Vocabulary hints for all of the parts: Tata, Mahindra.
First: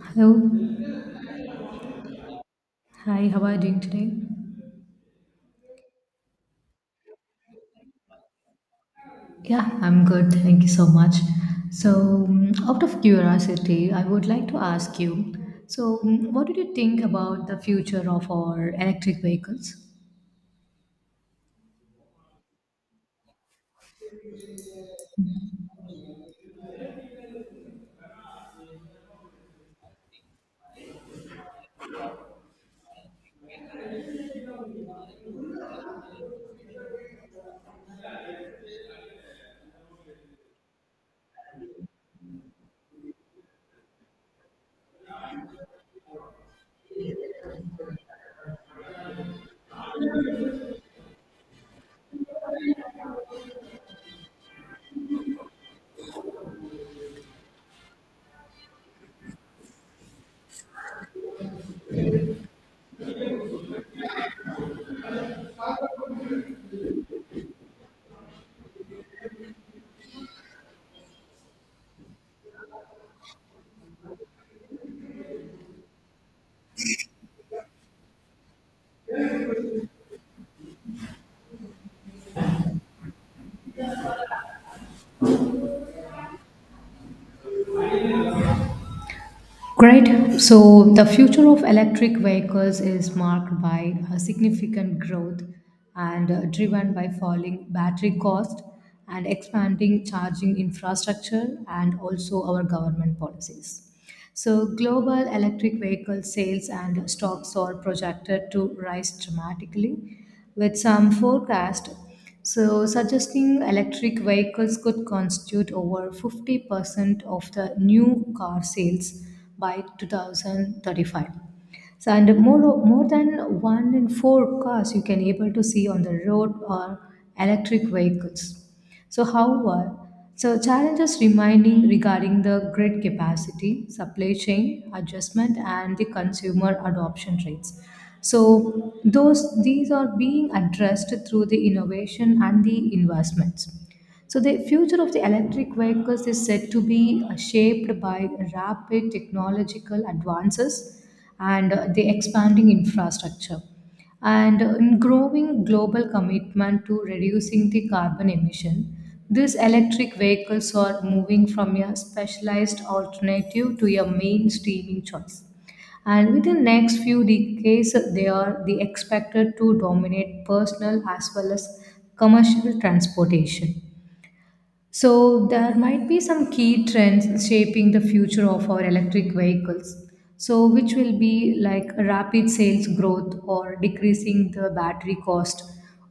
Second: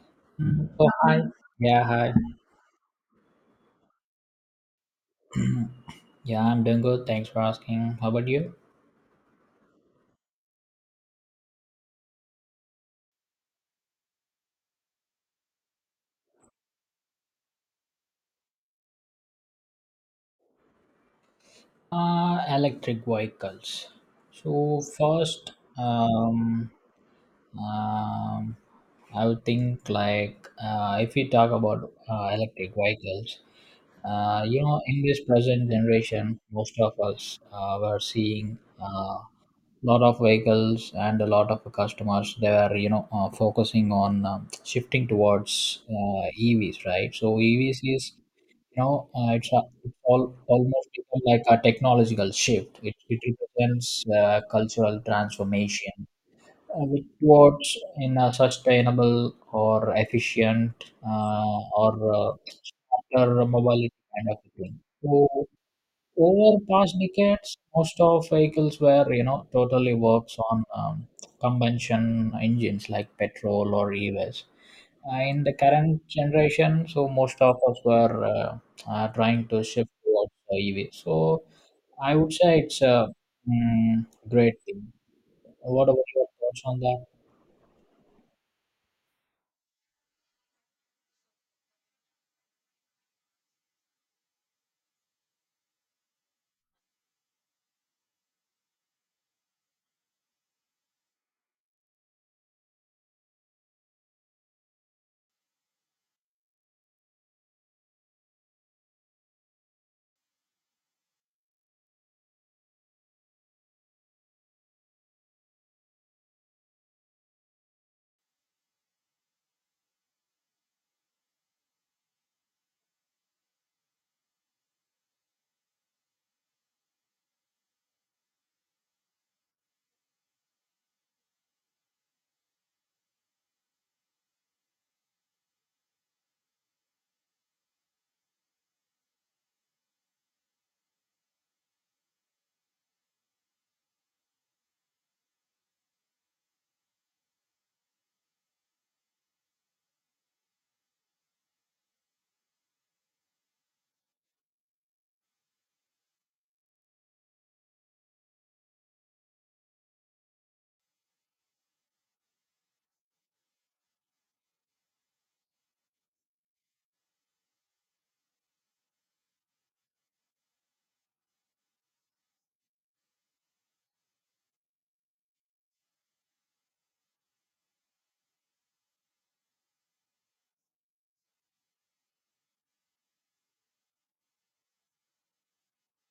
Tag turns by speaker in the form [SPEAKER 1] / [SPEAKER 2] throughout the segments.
[SPEAKER 1] Hello.
[SPEAKER 2] Oh, hi. Yeah, hi.
[SPEAKER 1] Hi, how are you doing today?
[SPEAKER 2] Yeah, I'm doing good. Thanks for asking. How about you?
[SPEAKER 1] Yeah, I'm good. Thank you so much. Out of curiosity, I would like to ask you what do you think about the future of our electric vehicles?
[SPEAKER 2] Electric vehicles. So first, um, I would think like, if we talk about electric vehicles. You know, in this present generation, most of us were seeing a lot of vehicles and a lot of customers. They were, you know, focusing on, shifting towards EVs, right? So EVs is, you know, it's, a, it's all, almost become like a technological shift. It represents cultural transformation, which towards in a sustainable or efficient or uh, after mobility kind of a thing. So over past decades, most of vehicles were, you know, totally works on combustion engines like petrol or EVs. In the current generation, so most of us were trying to shift towards EV. So I would say it's a great thing. What about your thoughts on that?
[SPEAKER 1] Great. So the future of electric vehicles is marked by a significant growth and driven by falling battery cost and expanding charging infrastructure and also our government policies. So global electric vehicle sales and stocks are projected to rise dramatically with some forecast so suggesting electric vehicles could constitute over 50% of the new car sales by 2035. So, and more, more than one in four cars you can able to see on the road are electric vehicles. So, however, so challenges remaining regarding the grid capacity, supply chain adjustment, and the consumer adoption rates. So, those these are being addressed through the innovation and the investments. So, the future of the electric vehicles is said to be shaped by rapid technological advances and the expanding infrastructure and in growing global commitment to reducing the carbon emission. These electric vehicles are moving from a specialized alternative to a mainstreaming choice, and within next few decades they are the expected to dominate personal as well as commercial transportation. So, there might be some key trends shaping the future of our electric vehicles. So, which will be like rapid sales growth or decreasing the battery cost,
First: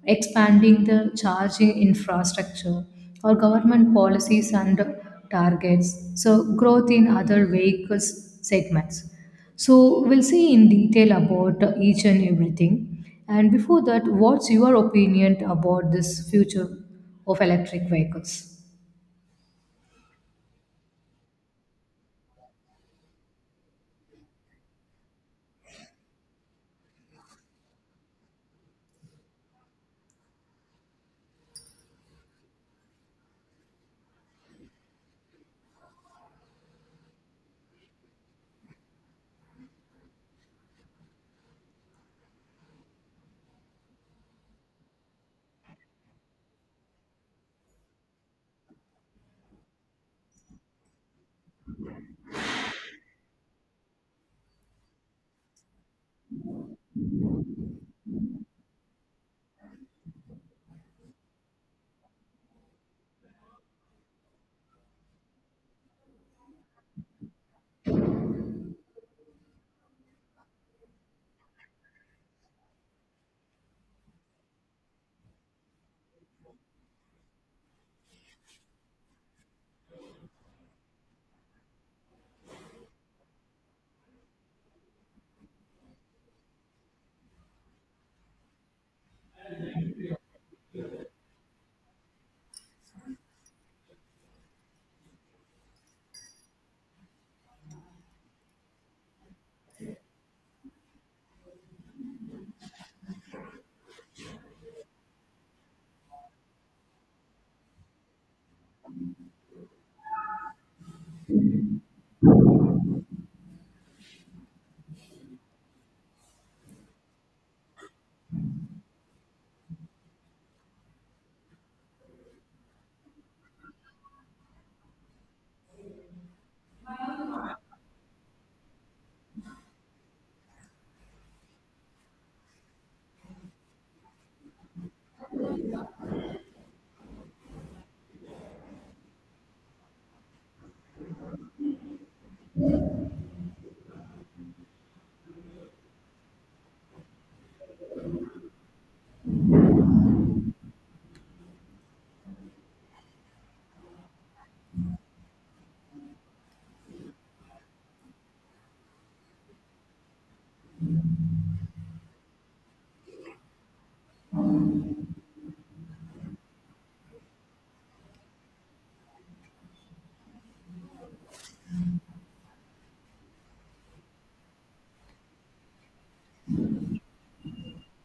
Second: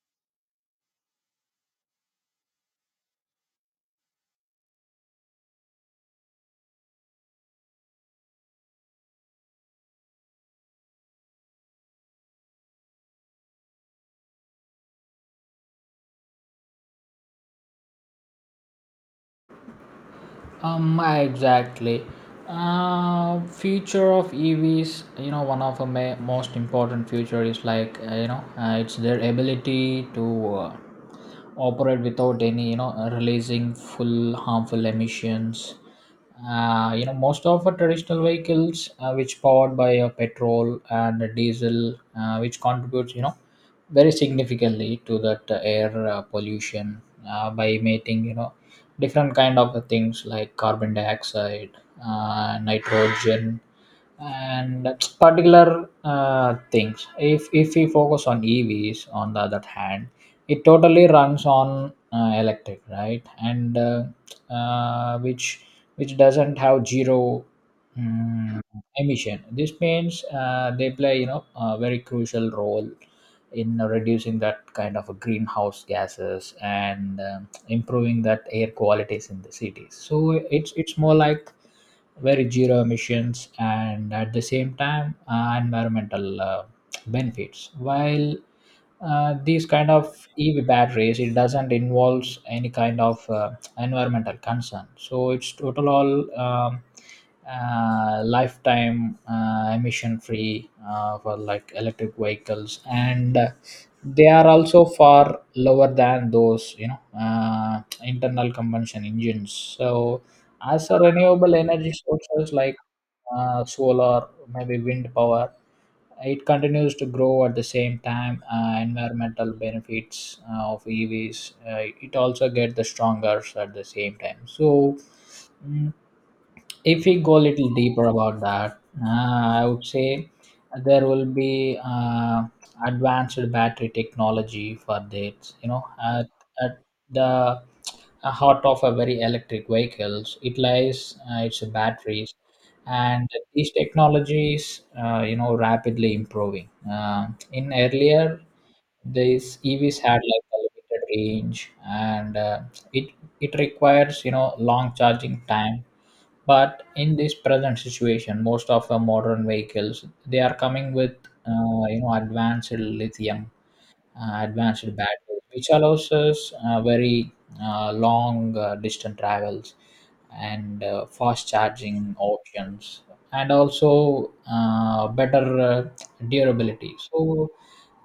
[SPEAKER 1] expanding the charging infrastructure, or government policies and targets. So, growth in other vehicles segments. So, we'll see in detail about each and everything. And before that, what's your opinion about this future of electric vehicles?
[SPEAKER 2] Exactly. Future of EVs, you know, one of the most important future is like, it's their ability to operate without any, you know, releasing full harmful emissions. You know, most of the traditional vehicles, which powered by petrol and diesel, which contributes, you know, very significantly to that air pollution, by emitting, you know, different kind of things like carbon dioxide, nitrogen, and particular things. If we focus on evs, on the other hand, it totally runs on electric, right? And uh, which which doesn't have zero mm, emission. This means they play, you know, a very crucial role in reducing that kind of greenhouse gases and improving that air qualities in the cities. So it's more like very zero emissions, and at the same time environmental benefits, while these kind of ev batteries, it doesn't involves any kind of environmental concern. So it's total all lifetime emission free for like electric vehicles, and they are also far lower than those, you know, internal combustion engines. So as a renewable energy sources like solar, maybe wind power, it continues to grow, at the same time environmental benefits of EVs. It also get the stronger at the same time. So, mm, if we go a little deeper about that, I would say there will be advanced battery technology for that. You know, at the heart of a very electric vehicles, it lies its batteries, and these technologies, you know, rapidly improving. In earlier, these EVs had like a limited range, and it it requires, you know, long charging time. But in this present situation, most of the modern vehicles, they are coming with you know advanced lithium, advanced batteries, which allows us very long distance travels and fast charging options, and also better durability. So,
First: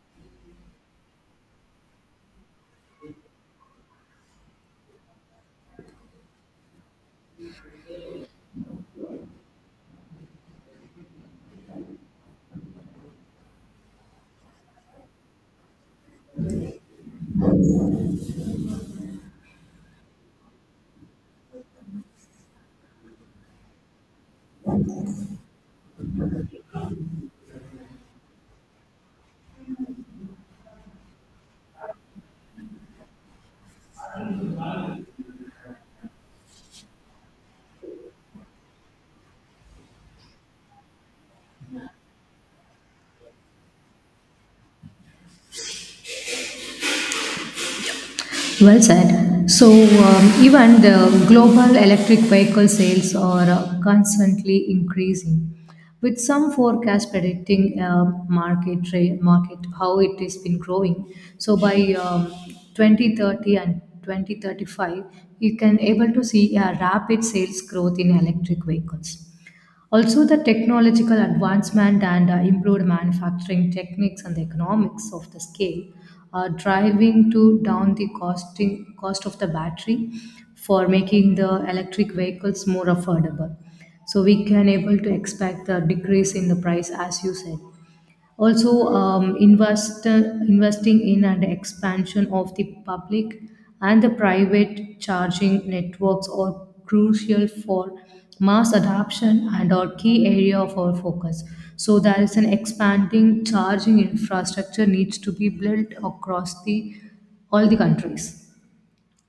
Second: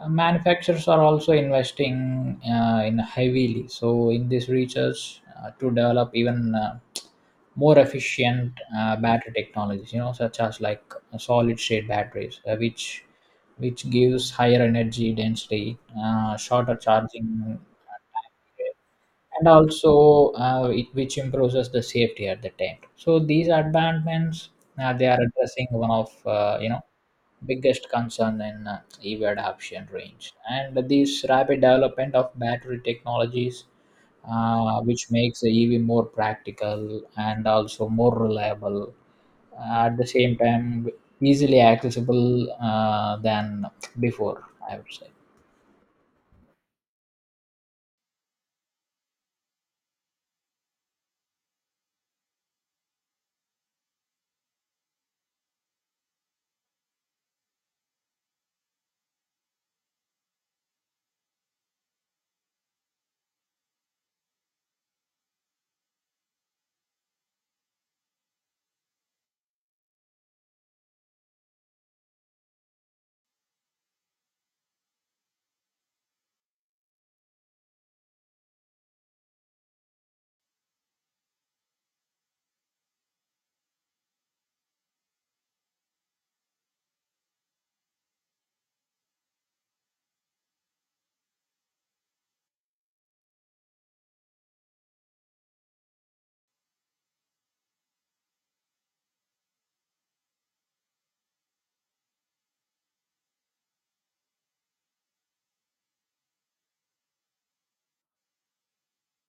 [SPEAKER 2] manufacturers are also investing in heavily. So, in this research to develop even more efficient battery technologies, you know, such as like solid state batteries, which gives higher energy density, shorter charging, and also which improves the safety at the time. So these advancements, they are addressing one of, you know, biggest concern in EV adoption range, and this rapid development of battery technologies. Which makes the EV more practical and also more reliable, at the same time easily accessible than before, I would say.
[SPEAKER 1] Well said. So, even the global electric vehicle sales are constantly increasing, with some forecast predicting market how it has been growing. So, by 2030 and 2035, you can able to see a rapid sales growth in electric vehicles. Also, the technological advancement and improved manufacturing techniques and the economics of the scale are driving to down the costing cost of the battery for making the electric vehicles more affordable. So we can able to expect the decrease in the price as you said. Also, investing in and expansion of the public and the private charging networks are crucial for mass adoption and our key area of our focus. So there is an expanding charging infrastructure needs to be built across the all the countries.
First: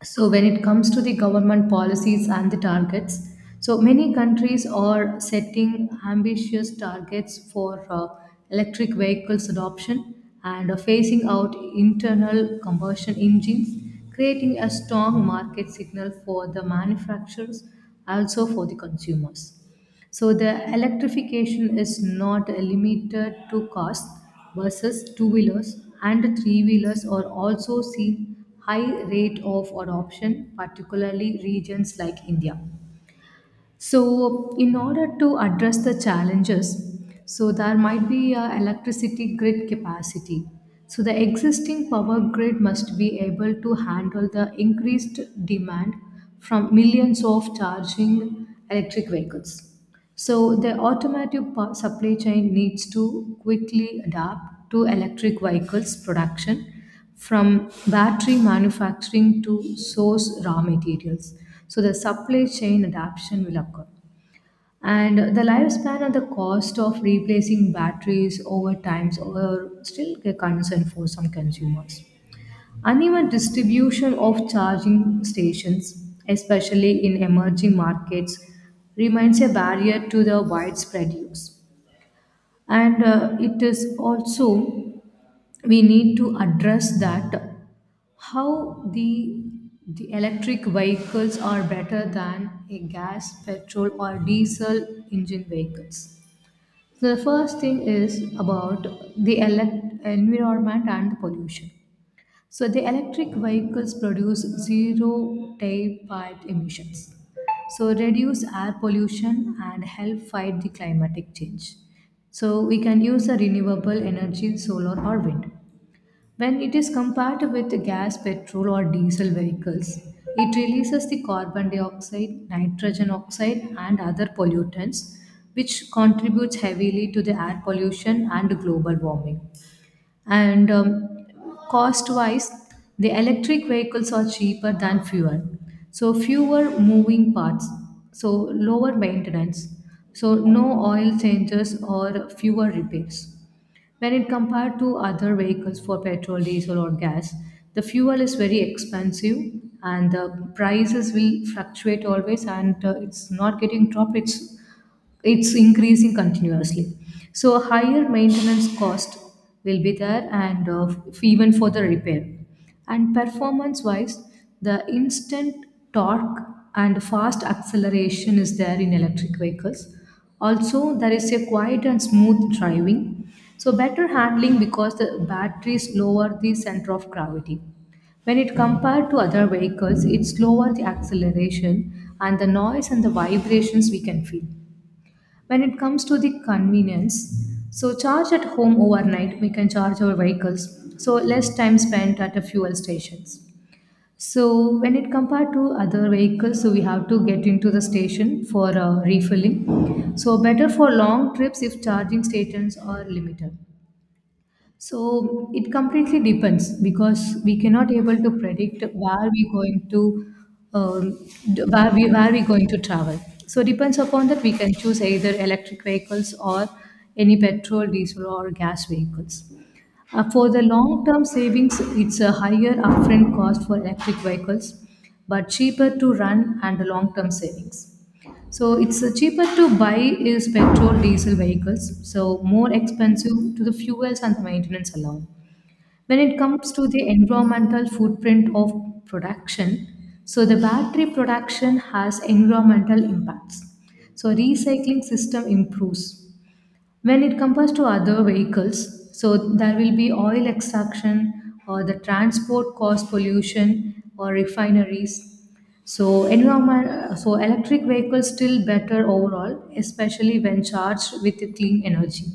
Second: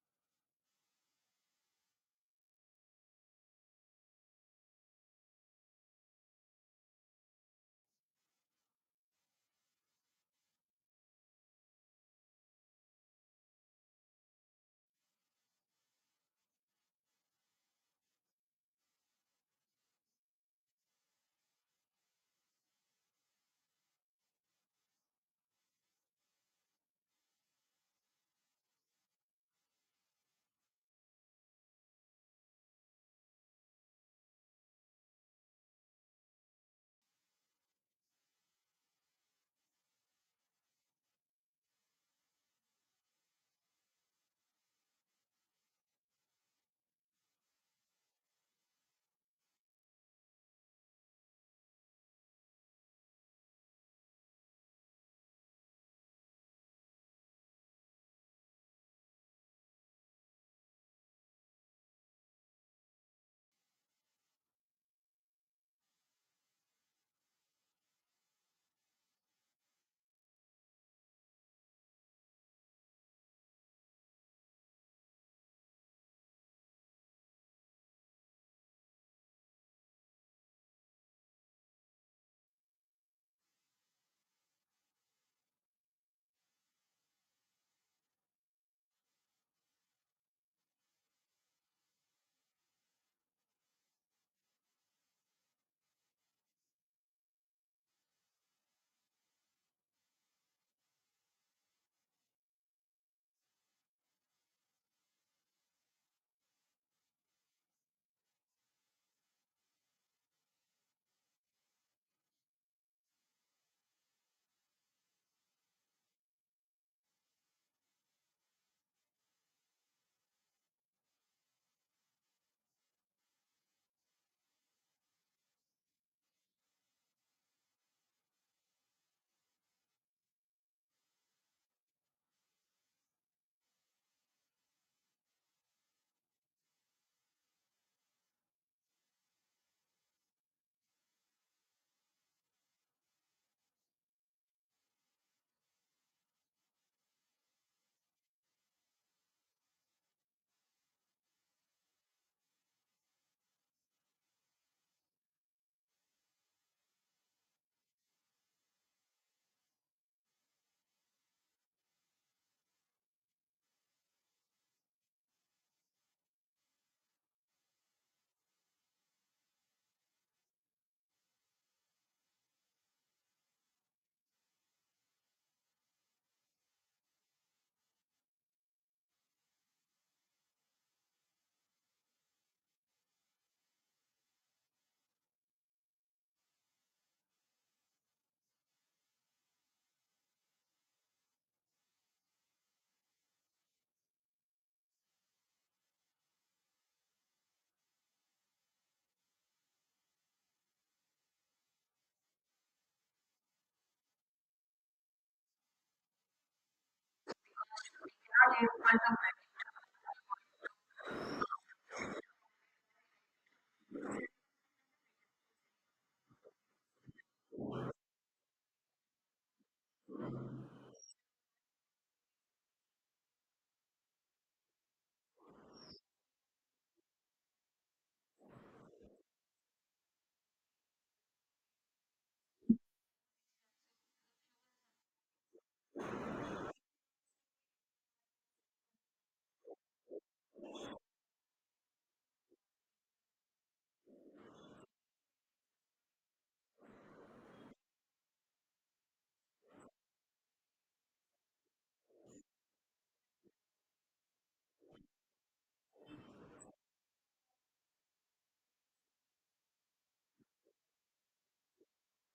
[SPEAKER 1] So, when it comes to the government policies and the targets, so many countries are setting ambitious targets for electric vehicles adoption and are phasing out internal combustion engines, creating a strong market signal for the manufacturers, also for the consumers. So the electrification is not limited to cars, buses, two-wheelers, and three-wheelers are also seeing high rate of adoption, particularly regions like India. So in order to address the challenges, so there might be a electricity grid capacity. So the existing power grid must be able to handle the increased demand from millions of charging electric vehicles. So the supply chain needs to quickly adapt to electric vehicles production from battery manufacturing to source raw materials. So the supply chain adaptation will occur and the lifespan and the cost of replacing batteries over times are still a concern for some consumers. Uneven distribution of charging stations, especially in emerging markets, remains a barrier to the widespread use. And it is also we need to address that how the electric vehicles are better than a gas, petrol, or diesel engine vehicles. So, the first thing is about the environment and the pollution. So the electric vehicles produce zero tailpipe emissions. So reduce air pollution and help fight the climatic change. So we can use a renewable energy, solar or wind. When it is compared with gas, petrol, or diesel vehicles, it releases the carbon dioxide, nitrogen oxide, and other pollutants, which contributes heavily to the air pollution and global warming. And cost wise, the electric vehicles are cheaper than fuel, so fewer moving parts, so lower maintenance, so no oil changes or fewer repairs. When it compared to other vehicles for petrol diesel or gas, the fuel is very expensive, and the prices will fluctuate always and it's not getting dropped, it's increasing continuously. So higher maintenance cost will be there and even for the repair. And performance wise, the instant torque and fast acceleration is there in electric vehicles. Also, there is a quiet and smooth driving. So better handling because the batteries lower the center of gravity. When it compared to other vehicles, it's lower the acceleration and the noise and the vibrations we can feel. When it comes to the convenience, so charge at home overnight, we can charge our vehicles, so less time spent at the fuel stations. So when it compared to other vehicles, so we have to get into the station for refilling. So better for long trips if charging stations are limited. So it completely depends because we cannot able to predict where we going to um, where we going to travel. So depends upon that we can choose either electric vehicles or any petrol, diesel or gas vehicles. For the long term savings, it's a higher upfront cost for electric vehicles, but cheaper to run and the long term savings. So it's cheaper to buy is petrol diesel vehicles, so more expensive to the fuels and the maintenance alone. When it comes to the environmental footprint of production, so the battery production has environmental impacts. So recycling system improves. When it compares to other vehicles, so there will be oil extraction or the transport cost pollution or refineries. So environment, so electric vehicles still better overall, especially when charged with clean energy.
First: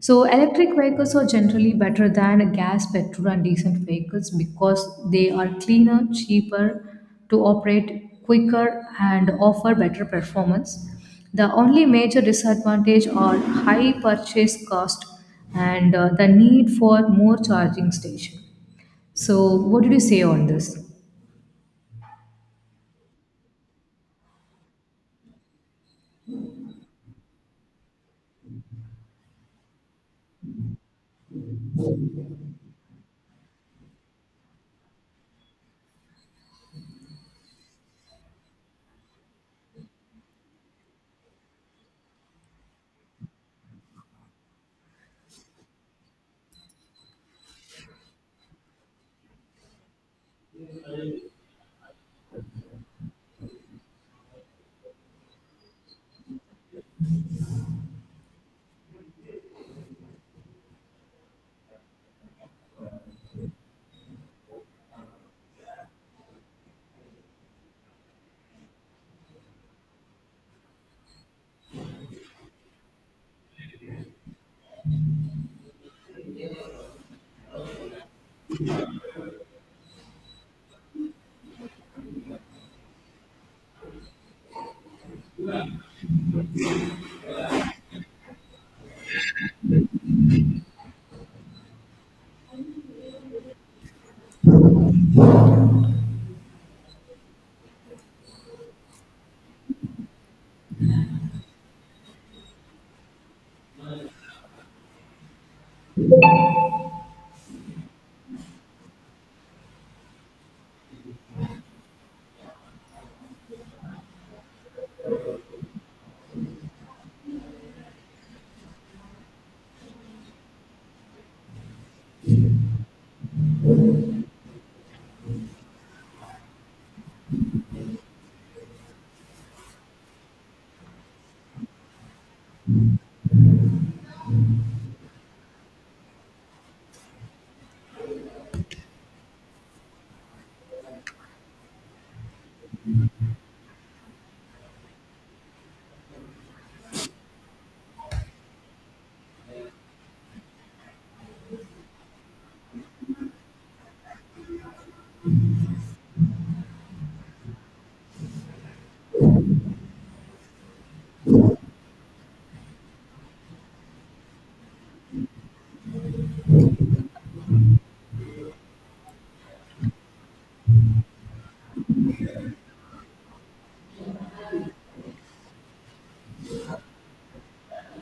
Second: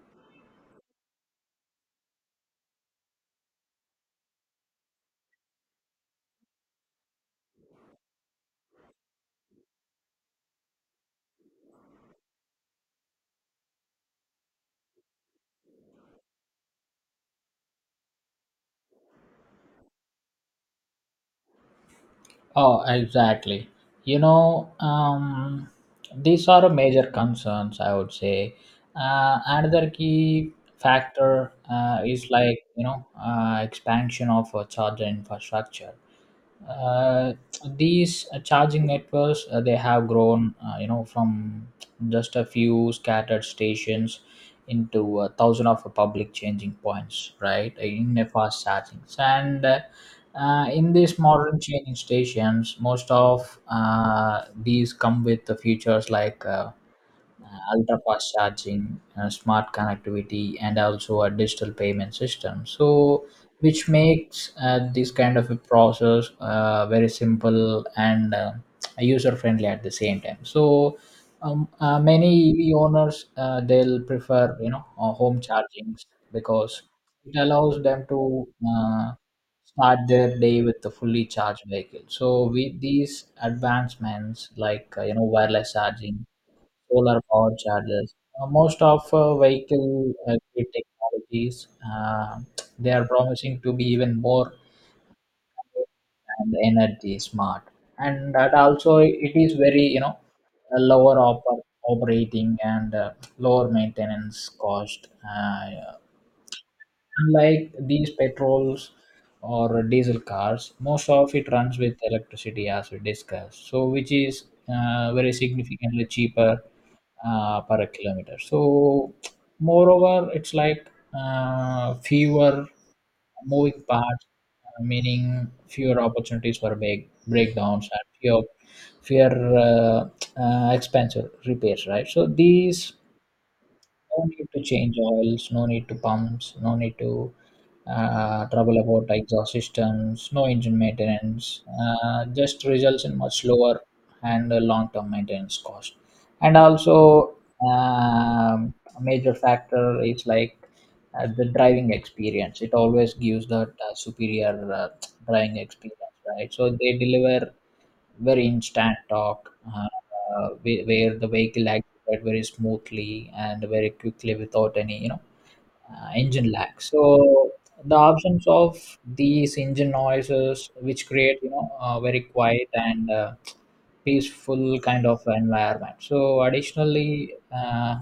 [SPEAKER 1] So electric vehicles are generally better than gas, petrol, and diesel vehicles because they are cleaner, cheaper to operate, quicker, and offer better performance. The only major disadvantage are high purchase cost and the need for more charging station. So what did you say on this?
[SPEAKER 2] Oh, exactly. You know, these are major concerns, I would say. Another key factor is like, you know, expansion of charger infrastructure. uh, these charging networks, they have grown, you know, from just a few scattered stations into a thousand of public changing points, right? In a fast charging, and in these modern changing stations, most of these come with the features like ultra fast charging, smart connectivity, and also a digital payment system. So, which makes this kind of a process very simple and user friendly at the same time. So, many EV owners, they'll prefer, you know, home chargings, because it allows them to start their day with the fully charged vehicle. So, with these advancements like you know wireless charging, solar power chargers. Most of vehicle grid technologies, uh, they are promising to be even more and energy smart. And that also, it is very, you know, a lower operating and lower maintenance cost. Unlike these petrols or diesel cars, most of it runs with electricity, as we discussed. So, which is very significantly cheaper per kilometer. So, moreover, it's like fewer moving parts, meaning fewer opportunities for breakdowns, and fewer expensive repairs. Right. So these, no need to change oils, no need to pumps, no need to trouble about exhaust systems, no engine maintenance. Just results in much lower and long-term maintenance cost. And also, a major factor is like the driving experience. It always gives that superior driving experience, right? So they deliver very instant torque, where the vehicle that very smoothly and very quickly without any, you know, engine lag. So the absence of these engine noises, which create, you know, a very quiet and peaceful kind of environment. So additionally,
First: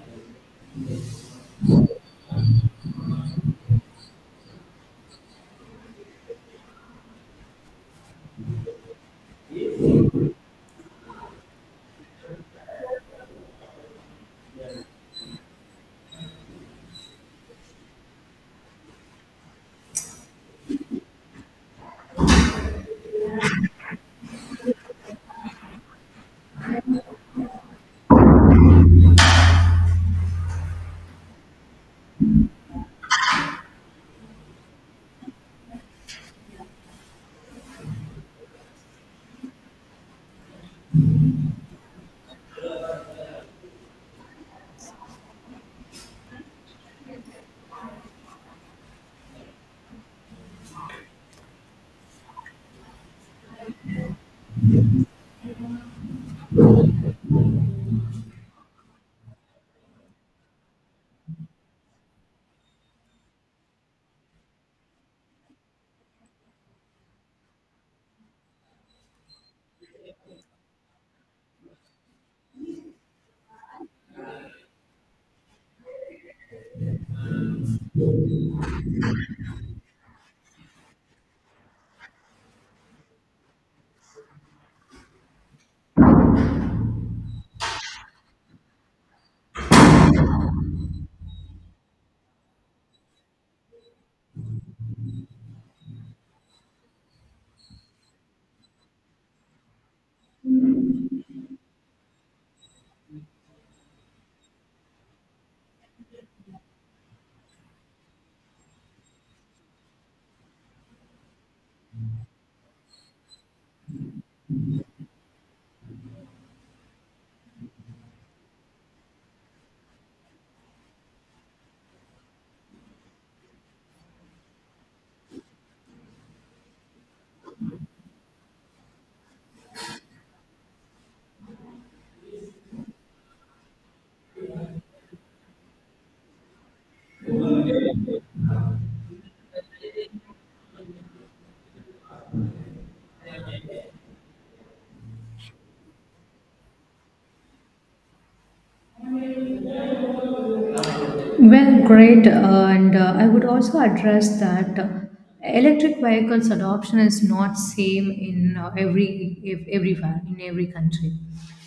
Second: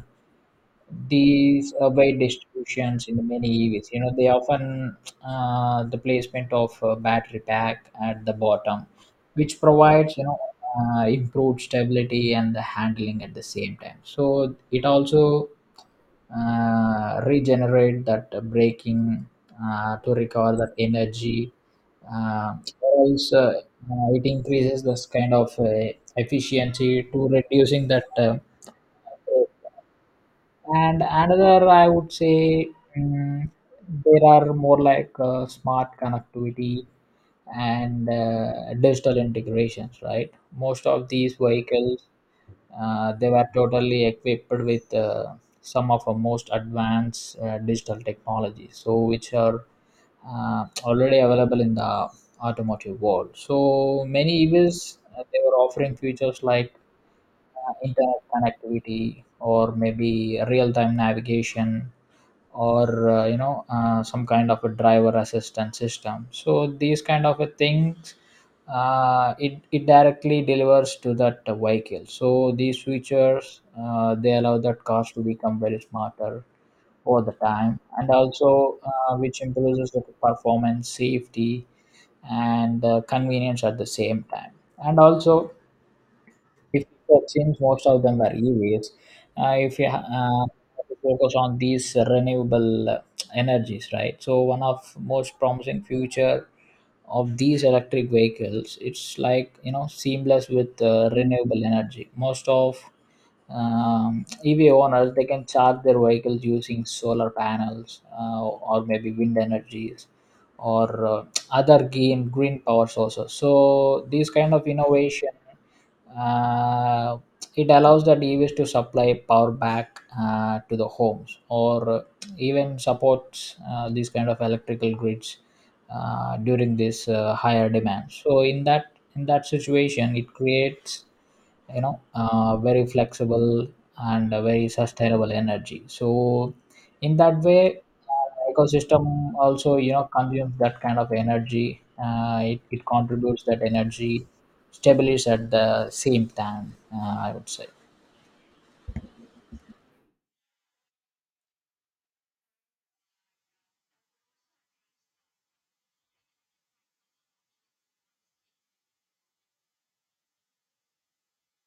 [SPEAKER 2] these weight distributions in the many EVs. You know, they often, the placement of a battery pack at the bottom, which provides, you know, improved stability and the handling at the same time. So it also regenerate that braking to recover that energy. Or It increases this kind of efficiency to reducing that. And another, I would say, mm, there are more like smart connectivity and digital integrations, right? Most of these vehicles, they were totally equipped with some of our most advanced digital technologies, so which are already available in the automotive world. So many EVs, they were offering features like internet connectivity or maybe real-time navigation, or some kind of a driver assistance system. So these kind of a things, it directly delivers to that vehicle. So these features, they allow that cars to become very smarter over the time, and also which improves the performance safety and convenience at the same time. And also, if people, since most of them are EVs, if you focus on these renewable energies, right? So one of most promising future of these electric vehicles, it's like, you know, seamless with renewable energy. Most of EV owners, they can charge their vehicles using solar panels, or maybe wind energies, or other green power sources. So these kind of innovation, uh, it allows the device to supply power back to the homes, or even supports these kind of electrical grids during this higher demand. So in that situation, it creates, you know, very flexible and a very sustainable energy. So in that way, ecosystem also, you know, consumes that kind of energy. It contributes that energy established at the same time, I would say.
[SPEAKER 1] Well, great. And I would also address that electric vehicles adoption is not same in everywhere in every country.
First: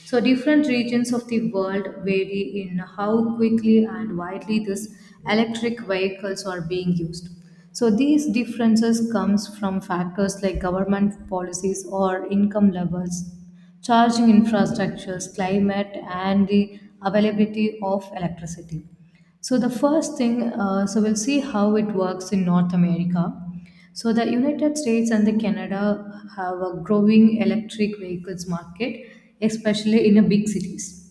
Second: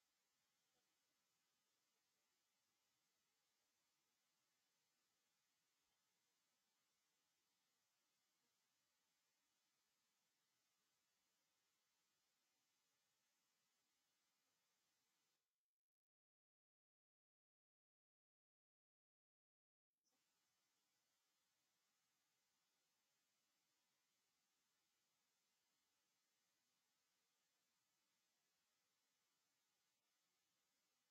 [SPEAKER 1] So different regions of the world vary in how quickly and widely these electric vehicles are being used. So these differences comes from factors like government policies or income levels, charging infrastructures, climate, and the availability of electricity. So the first thing, so we'll see how it works in North America. So the United States and the Canada have a growing electric vehicles market, especially in the big cities.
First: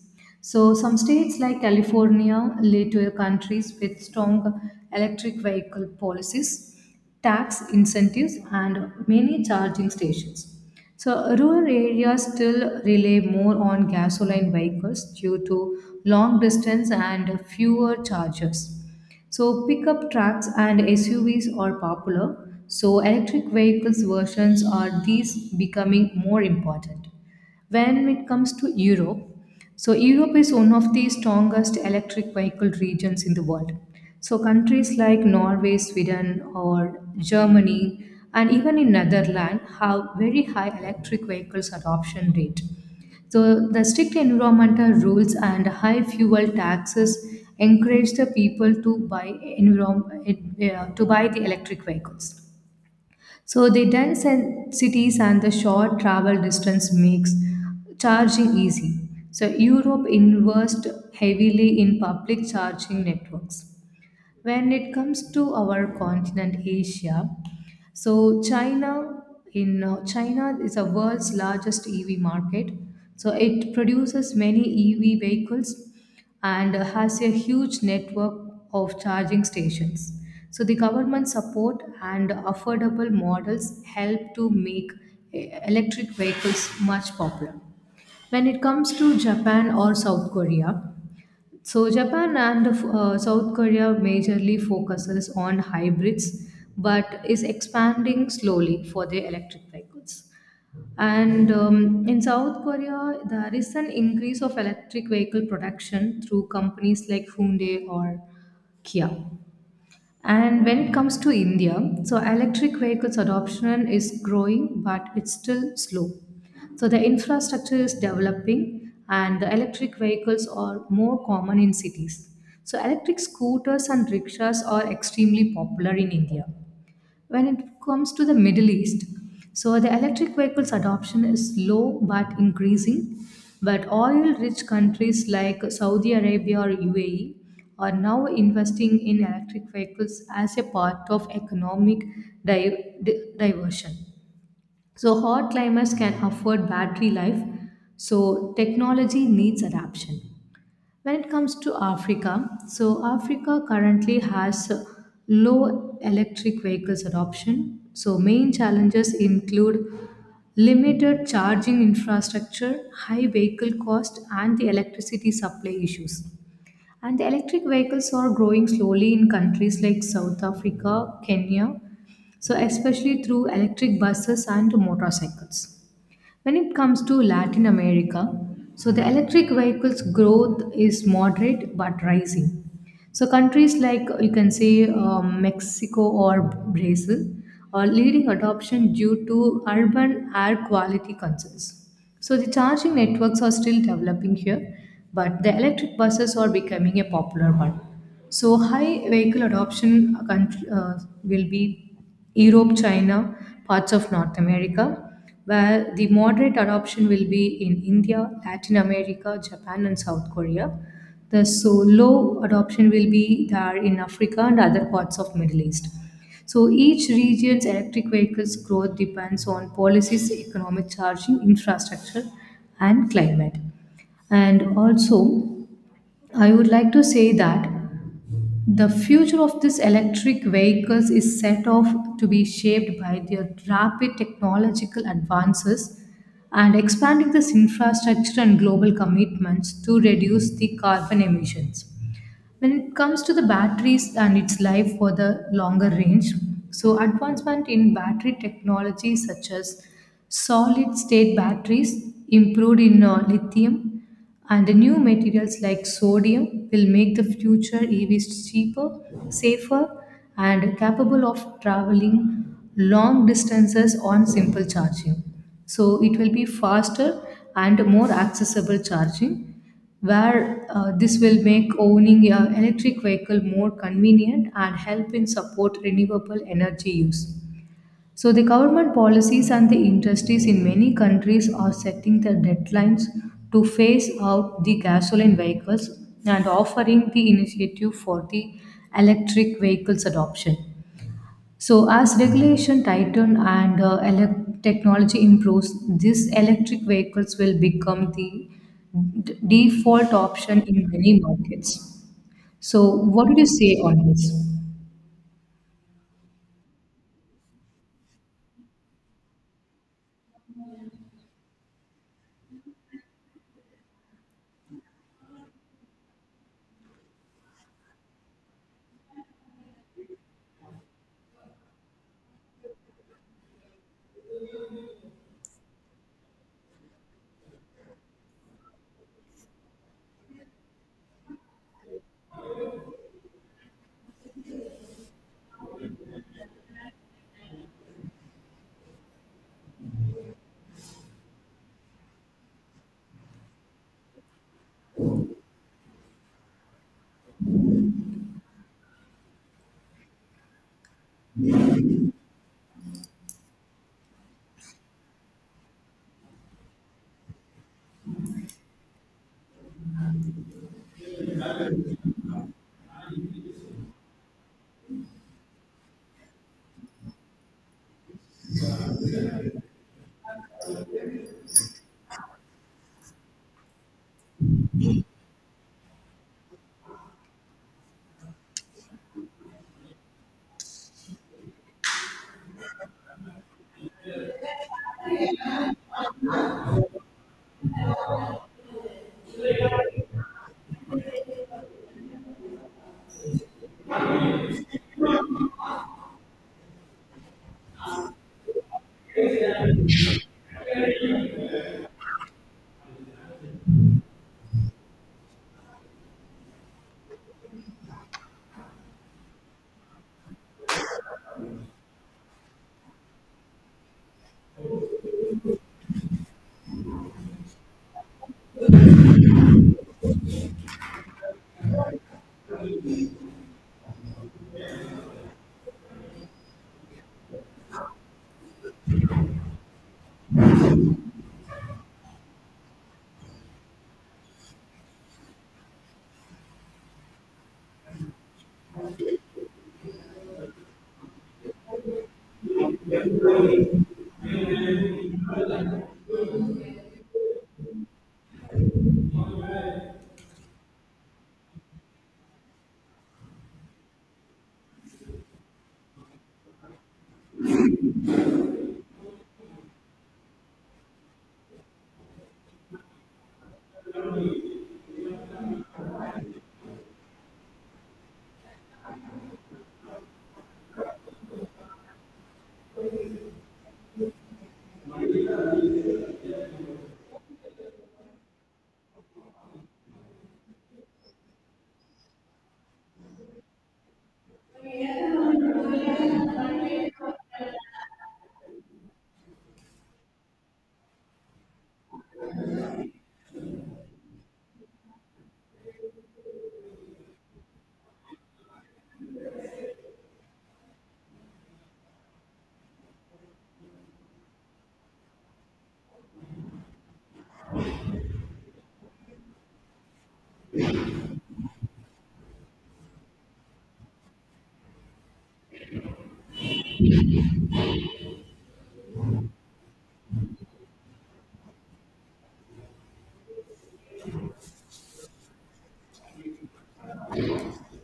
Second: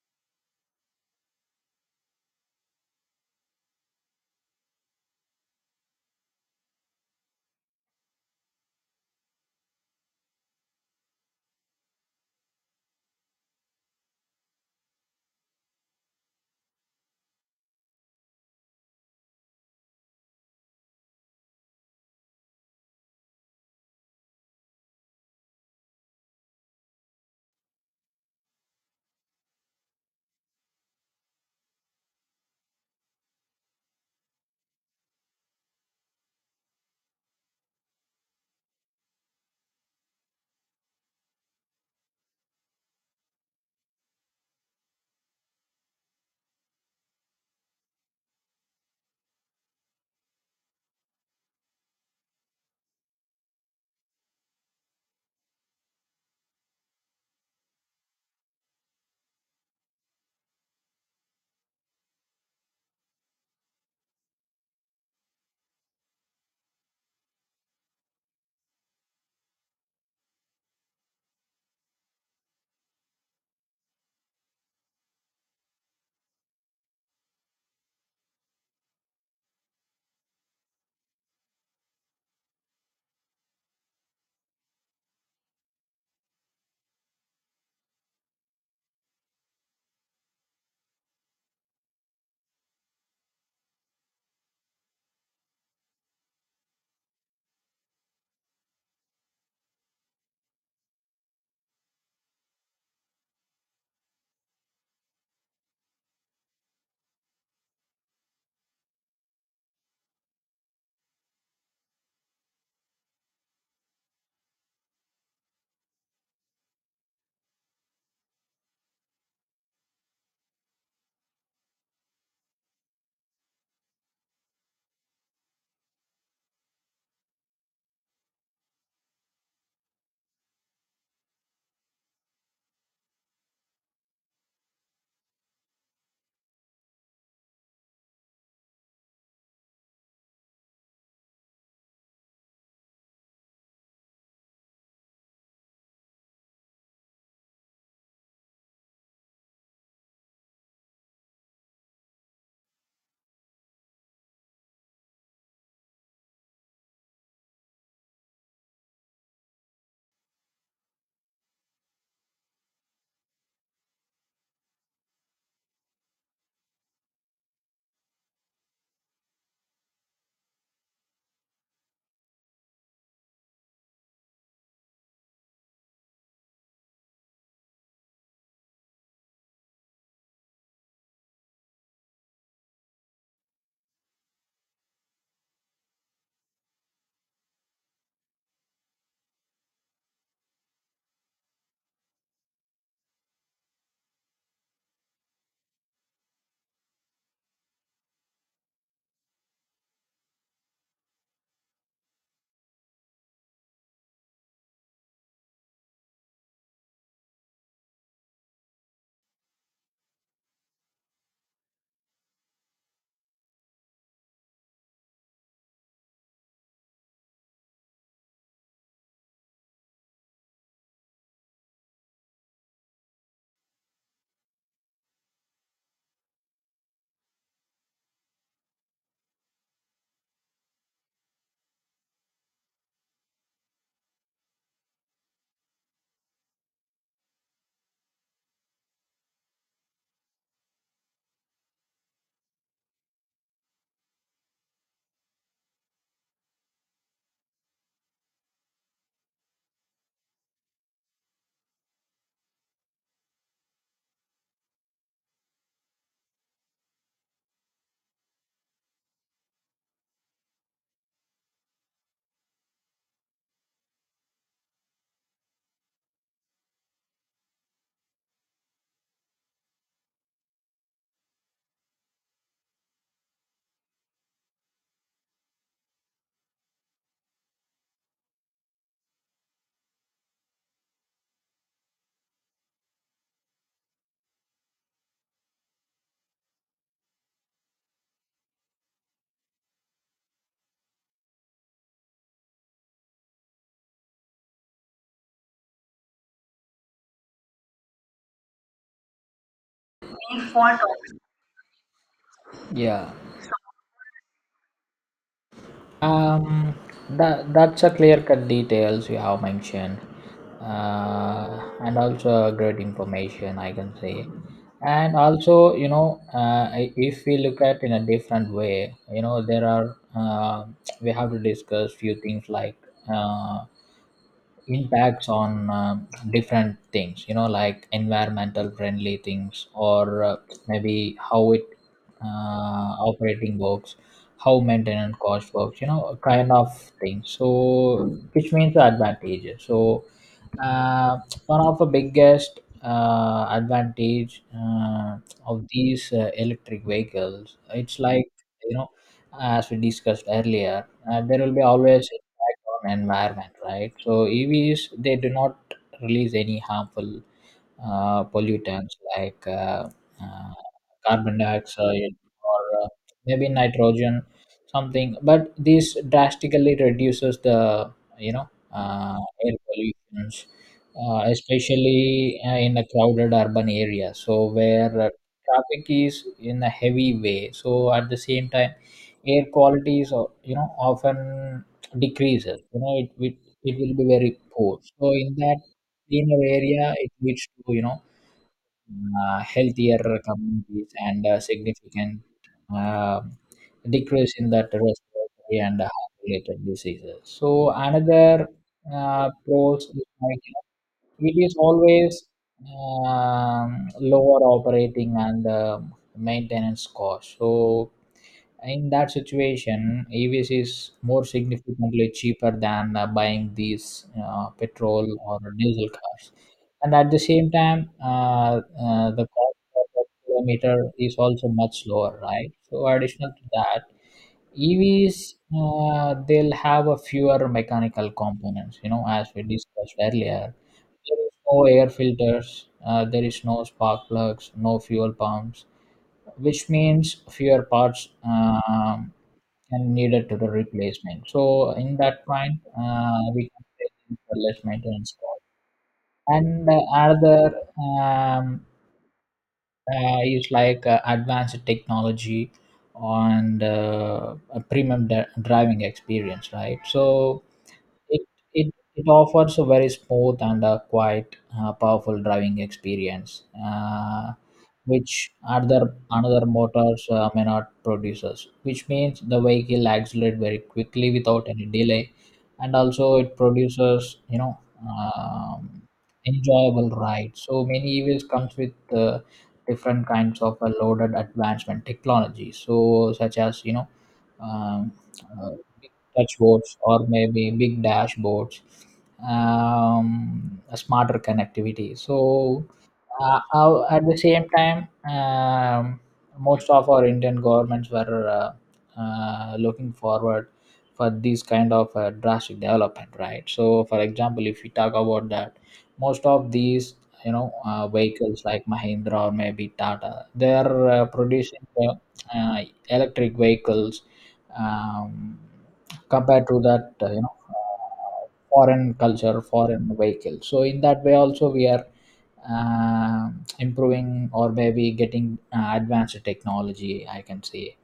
[SPEAKER 1] So, some states like California led to countries with strong electric vehicle policies, tax incentives, and many charging stations. So, rural areas still rely more on gasoline vehicles due to long distance and fewer chargers. So, pickup trucks and SUVs are popular. So, electric vehicles versions are these becoming more important. When it comes to Europe, so Europe is one of the strongest electric vehicle regions in the world. So countries like Norway, Sweden, or Germany, and even in Netherlands have very high electric vehicles adoption rate. So the strict environmental rules and high fuel taxes encourage the people to buy to buy the electric vehicles. So the dense and cities and the short travel distance makes charging easy. So Europe invests heavily in public charging networks. When it comes to our continent Asia, so China, in China is the world's largest EV market, so it produces many EV vehicles and has a huge network of charging stations. So the government support and affordable models help to make electric vehicles much popular. When it comes to Japan or South Korea, so Japan and South Korea majorly focuses on hybrids but is expanding slowly for their electric vehicles. And in South Korea, there is an increase of electric vehicle production through companies like Hyundai or Kia. And when it comes to India, so electric vehicles adoption is growing, but it's still slow. So the infrastructure is developing, and the electric vehicles are more common in cities. So electric scooters and rickshaws are extremely popular in India. When it comes to the Middle East, so the electric vehicles adoption is low but increasing. But oil rich countries like Saudi Arabia or UAE are now investing in electric vehicles as a part of economic diversion. So, hot climates can afford battery life, so technology needs adaptation. When it comes to Africa, so Africa currently has low electric vehicles adoption. So main challenges include limited charging infrastructure, high vehicle cost, and the electricity supply issues. And the electric vehicles are growing slowly in countries like South Africa, Kenya, so especially through electric buses and motorcycles. When it comes to Latin America, so the electric vehicles growth is moderate but rising. So countries like you can say Mexico or Brazil are leading adoption due to urban air quality concerns. So the charging networks are still developing here, but the electric buses are becoming a popular one. So high vehicle adoption country, will be Europe, China, parts of North America, where the moderate adoption will be in India, Latin America, Japan, and South Korea. The so low adoption will be there in Africa and other parts of Middle East. So each region's electric vehicles growth depends on policies, economic charging, infrastructure, and climate. And also, I would like to say that the future of these electric vehicles is set off to be shaped by their rapid technological advances and expanding this infrastructure and global commitments to reduce the carbon emissions when it comes to the batteries and its life for the longer range, so advancement in battery technology such as solid state batteries, improved in lithium, and the new materials like sodium will make the future EVs cheaper, safer, and capable of traveling long distances on simple charging. So it will be faster and more accessible charging, where this will make owning an electric vehicle more convenient and help in support renewable energy use. So the government policies and the industries in many countries are setting the deadlines to phase out the gasoline vehicles and offering the initiative for the electric vehicles adoption. So, as regulation tighten and technology improves, these electric vehicles will become the default option in many markets. So,
[SPEAKER 2] Yeah.
[SPEAKER 1] what do you say on this?
[SPEAKER 2] Um, that's a clear cut details you have mentioned, and also a great information I can say. And also, you know, if we look at in a different way, you know there are, we have to discuss few things like. Uh, Impacts on different things, you know, like environmental friendly things, or maybe how it operating works, how maintenance cost works, you know, kind of thing. So which means the advantages. So uh, one of the biggest advantage of these electric vehicles, it's like, you know, as we discussed earlier, there will be always impact on environment, right? So EVs, they do not release any harmful pollutants like uh, carbon dioxide, or maybe nitrogen something, but this drastically reduces the, you know, air pollutions, especially in a crowded urban area, so where traffic is in a heavy way, so at the same time air quality is, you know, often decreases, you know, it will be very poor. So in that cleaner area, it leads to, you know, healthier communities and significant um decrease in that respiratory and heart-related diseases. So another pros is like, you know, it is always um, lower operating and maintenance cost. So in that situation, EVs is more significantly cheaper than buying these petrol or diesel cars. And at the same time, the cost per kilometer is also much lower, right? So, additional to that, EVs, they'll have a fewer mechanical components. You know, as we discussed earlier, there is no air filters, there is no spark plugs, no fuel pumps, which means fewer parts, and needed to the replacement. So in that point, we can say it's a less maintenance cost. And another um, is like advanced technology and a premium driving experience, right? So it it offers a very smooth and a quite powerful driving experience, which other another motors may not produces. Which means the vehicle accelerates very quickly without any delay, and also it produces, you know, um, enjoyable ride. So many EVs comes with different kinds of loaded advancement technology. So such as you know. Um, uh, Touchboards or maybe big dashboards, a smarter connectivity. So at the same time, most of our Indian governments were uh, looking forward for these kind of drastic development, right? So for example, if we talk about that, most of these, you know, vehicles like Mahindra or maybe Tata, they are producing electric vehicles, um, compared to that, foreign culture foreign vehicle. So in that way also we are improving, or maybe getting advanced technology, I can say.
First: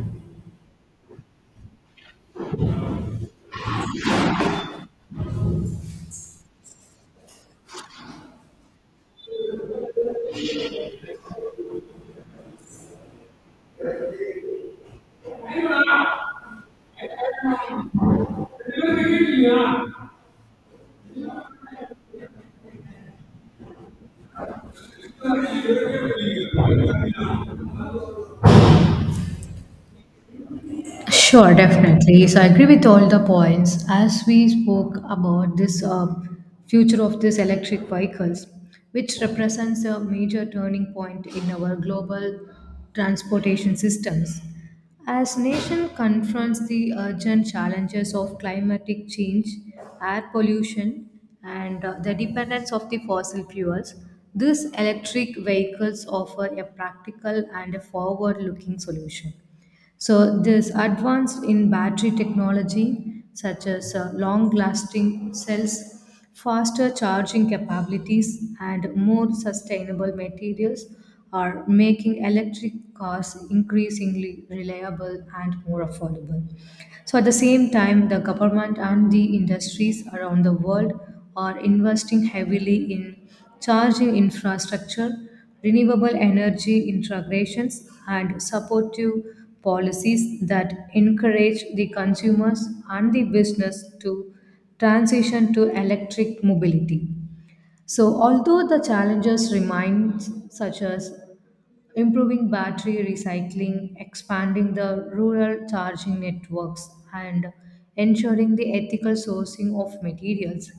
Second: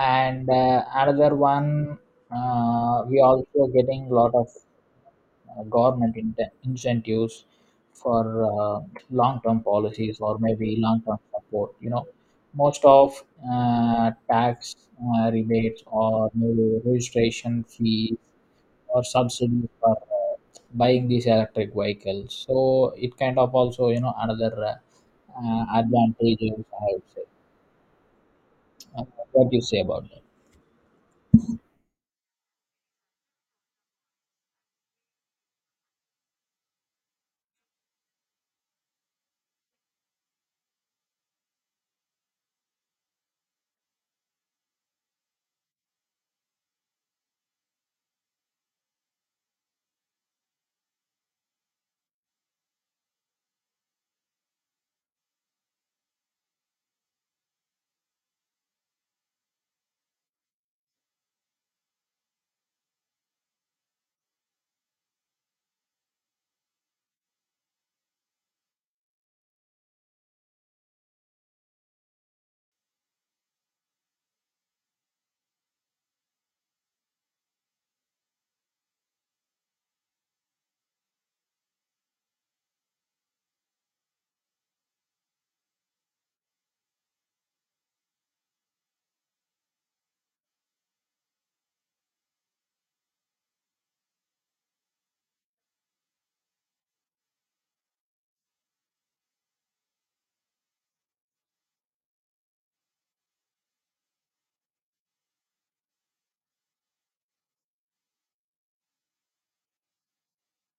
[SPEAKER 2] And another one, we also getting lot of government incentives for long-term policies or maybe long-term support. You know, most of tax rebates or maybe registration fees or subsidies for buying these electric vehicles. So it kind of also, you know, another advantages, I would say. Uh, what do you say about that?
[SPEAKER 1] Sure, definitely. So I agree with all the points. As we spoke about this future of this electric vehicles, which represents a major turning point in our global transportation systems. As nation confronts the urgent challenges of climatic change, air pollution, and the dependence of the fossil fuels, these electric vehicles offer a practical and a forward-looking solution. So, this advance in battery technology, such as long lasting cells, faster charging capabilities, and more sustainable materials, are making electric cars increasingly reliable and more affordable. So, at the same time, the government and the industries around the world are investing heavily in charging infrastructure, renewable energy integrations, and supportive policies that encourage the consumers and the business to transition to electric mobility. So, although the challenges remain, such as improving battery recycling, expanding the rural charging networks, and ensuring the ethical sourcing of materials.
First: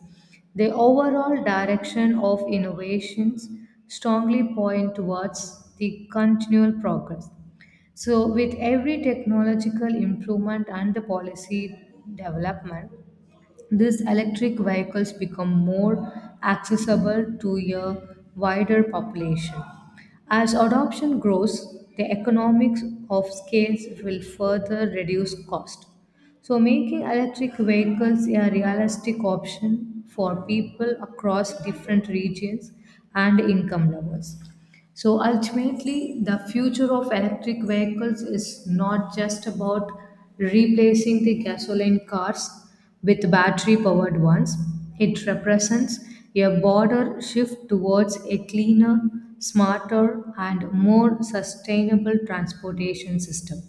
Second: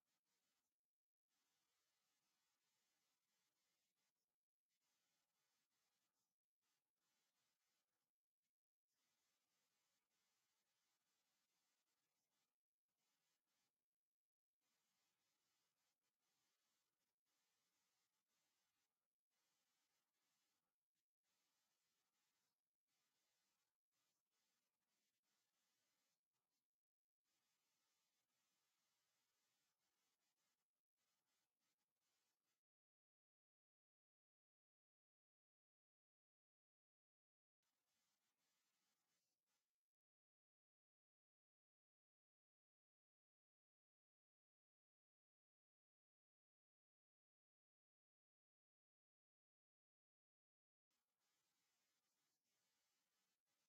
[SPEAKER 1] The overall direction of innovations strongly point towards the continual progress. So, with every technological improvement and the policy development, these electric vehicles become more accessible to a wider population. As adoption grows, the economics of scales will further reduce cost. So, making electric vehicles a realistic option for people across different regions and income levels. So, ultimately, the future of electric vehicles is not just about replacing the gasoline cars, with battery powered ones. It represents a broader shift towards a cleaner, smarter, and more sustainable transportation system.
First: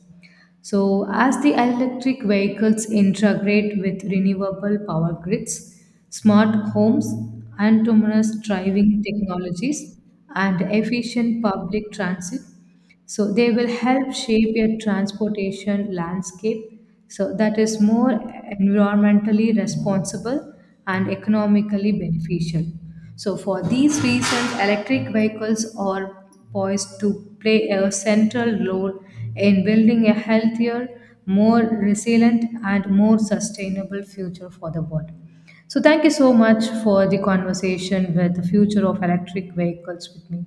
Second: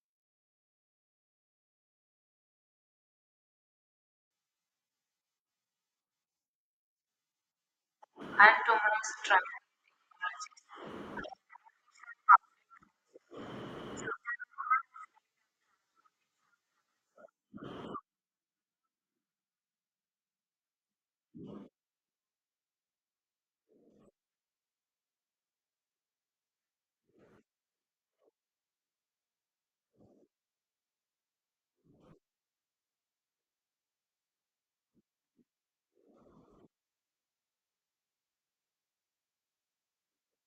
[SPEAKER 1] So, as the electric vehicles integrate with renewable power grids, smart homes, autonomous driving technologies, and efficient public transit, so they will help shape a transportation landscape so that is more environmentally responsible and economically beneficial. So for these reasons, electric vehicles are poised to play a central role in building a healthier, more resilient, and more sustainable future for the world. So, thank you so much for the conversation with the future of electric vehicles with me.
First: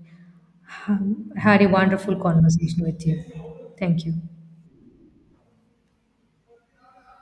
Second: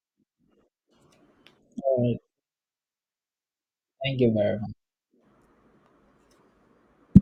[SPEAKER 1] Had a
[SPEAKER 2] All
[SPEAKER 1] wonderful
[SPEAKER 2] right.
[SPEAKER 1] conversation with you. Thank you.
[SPEAKER 2] Thank you, Bear.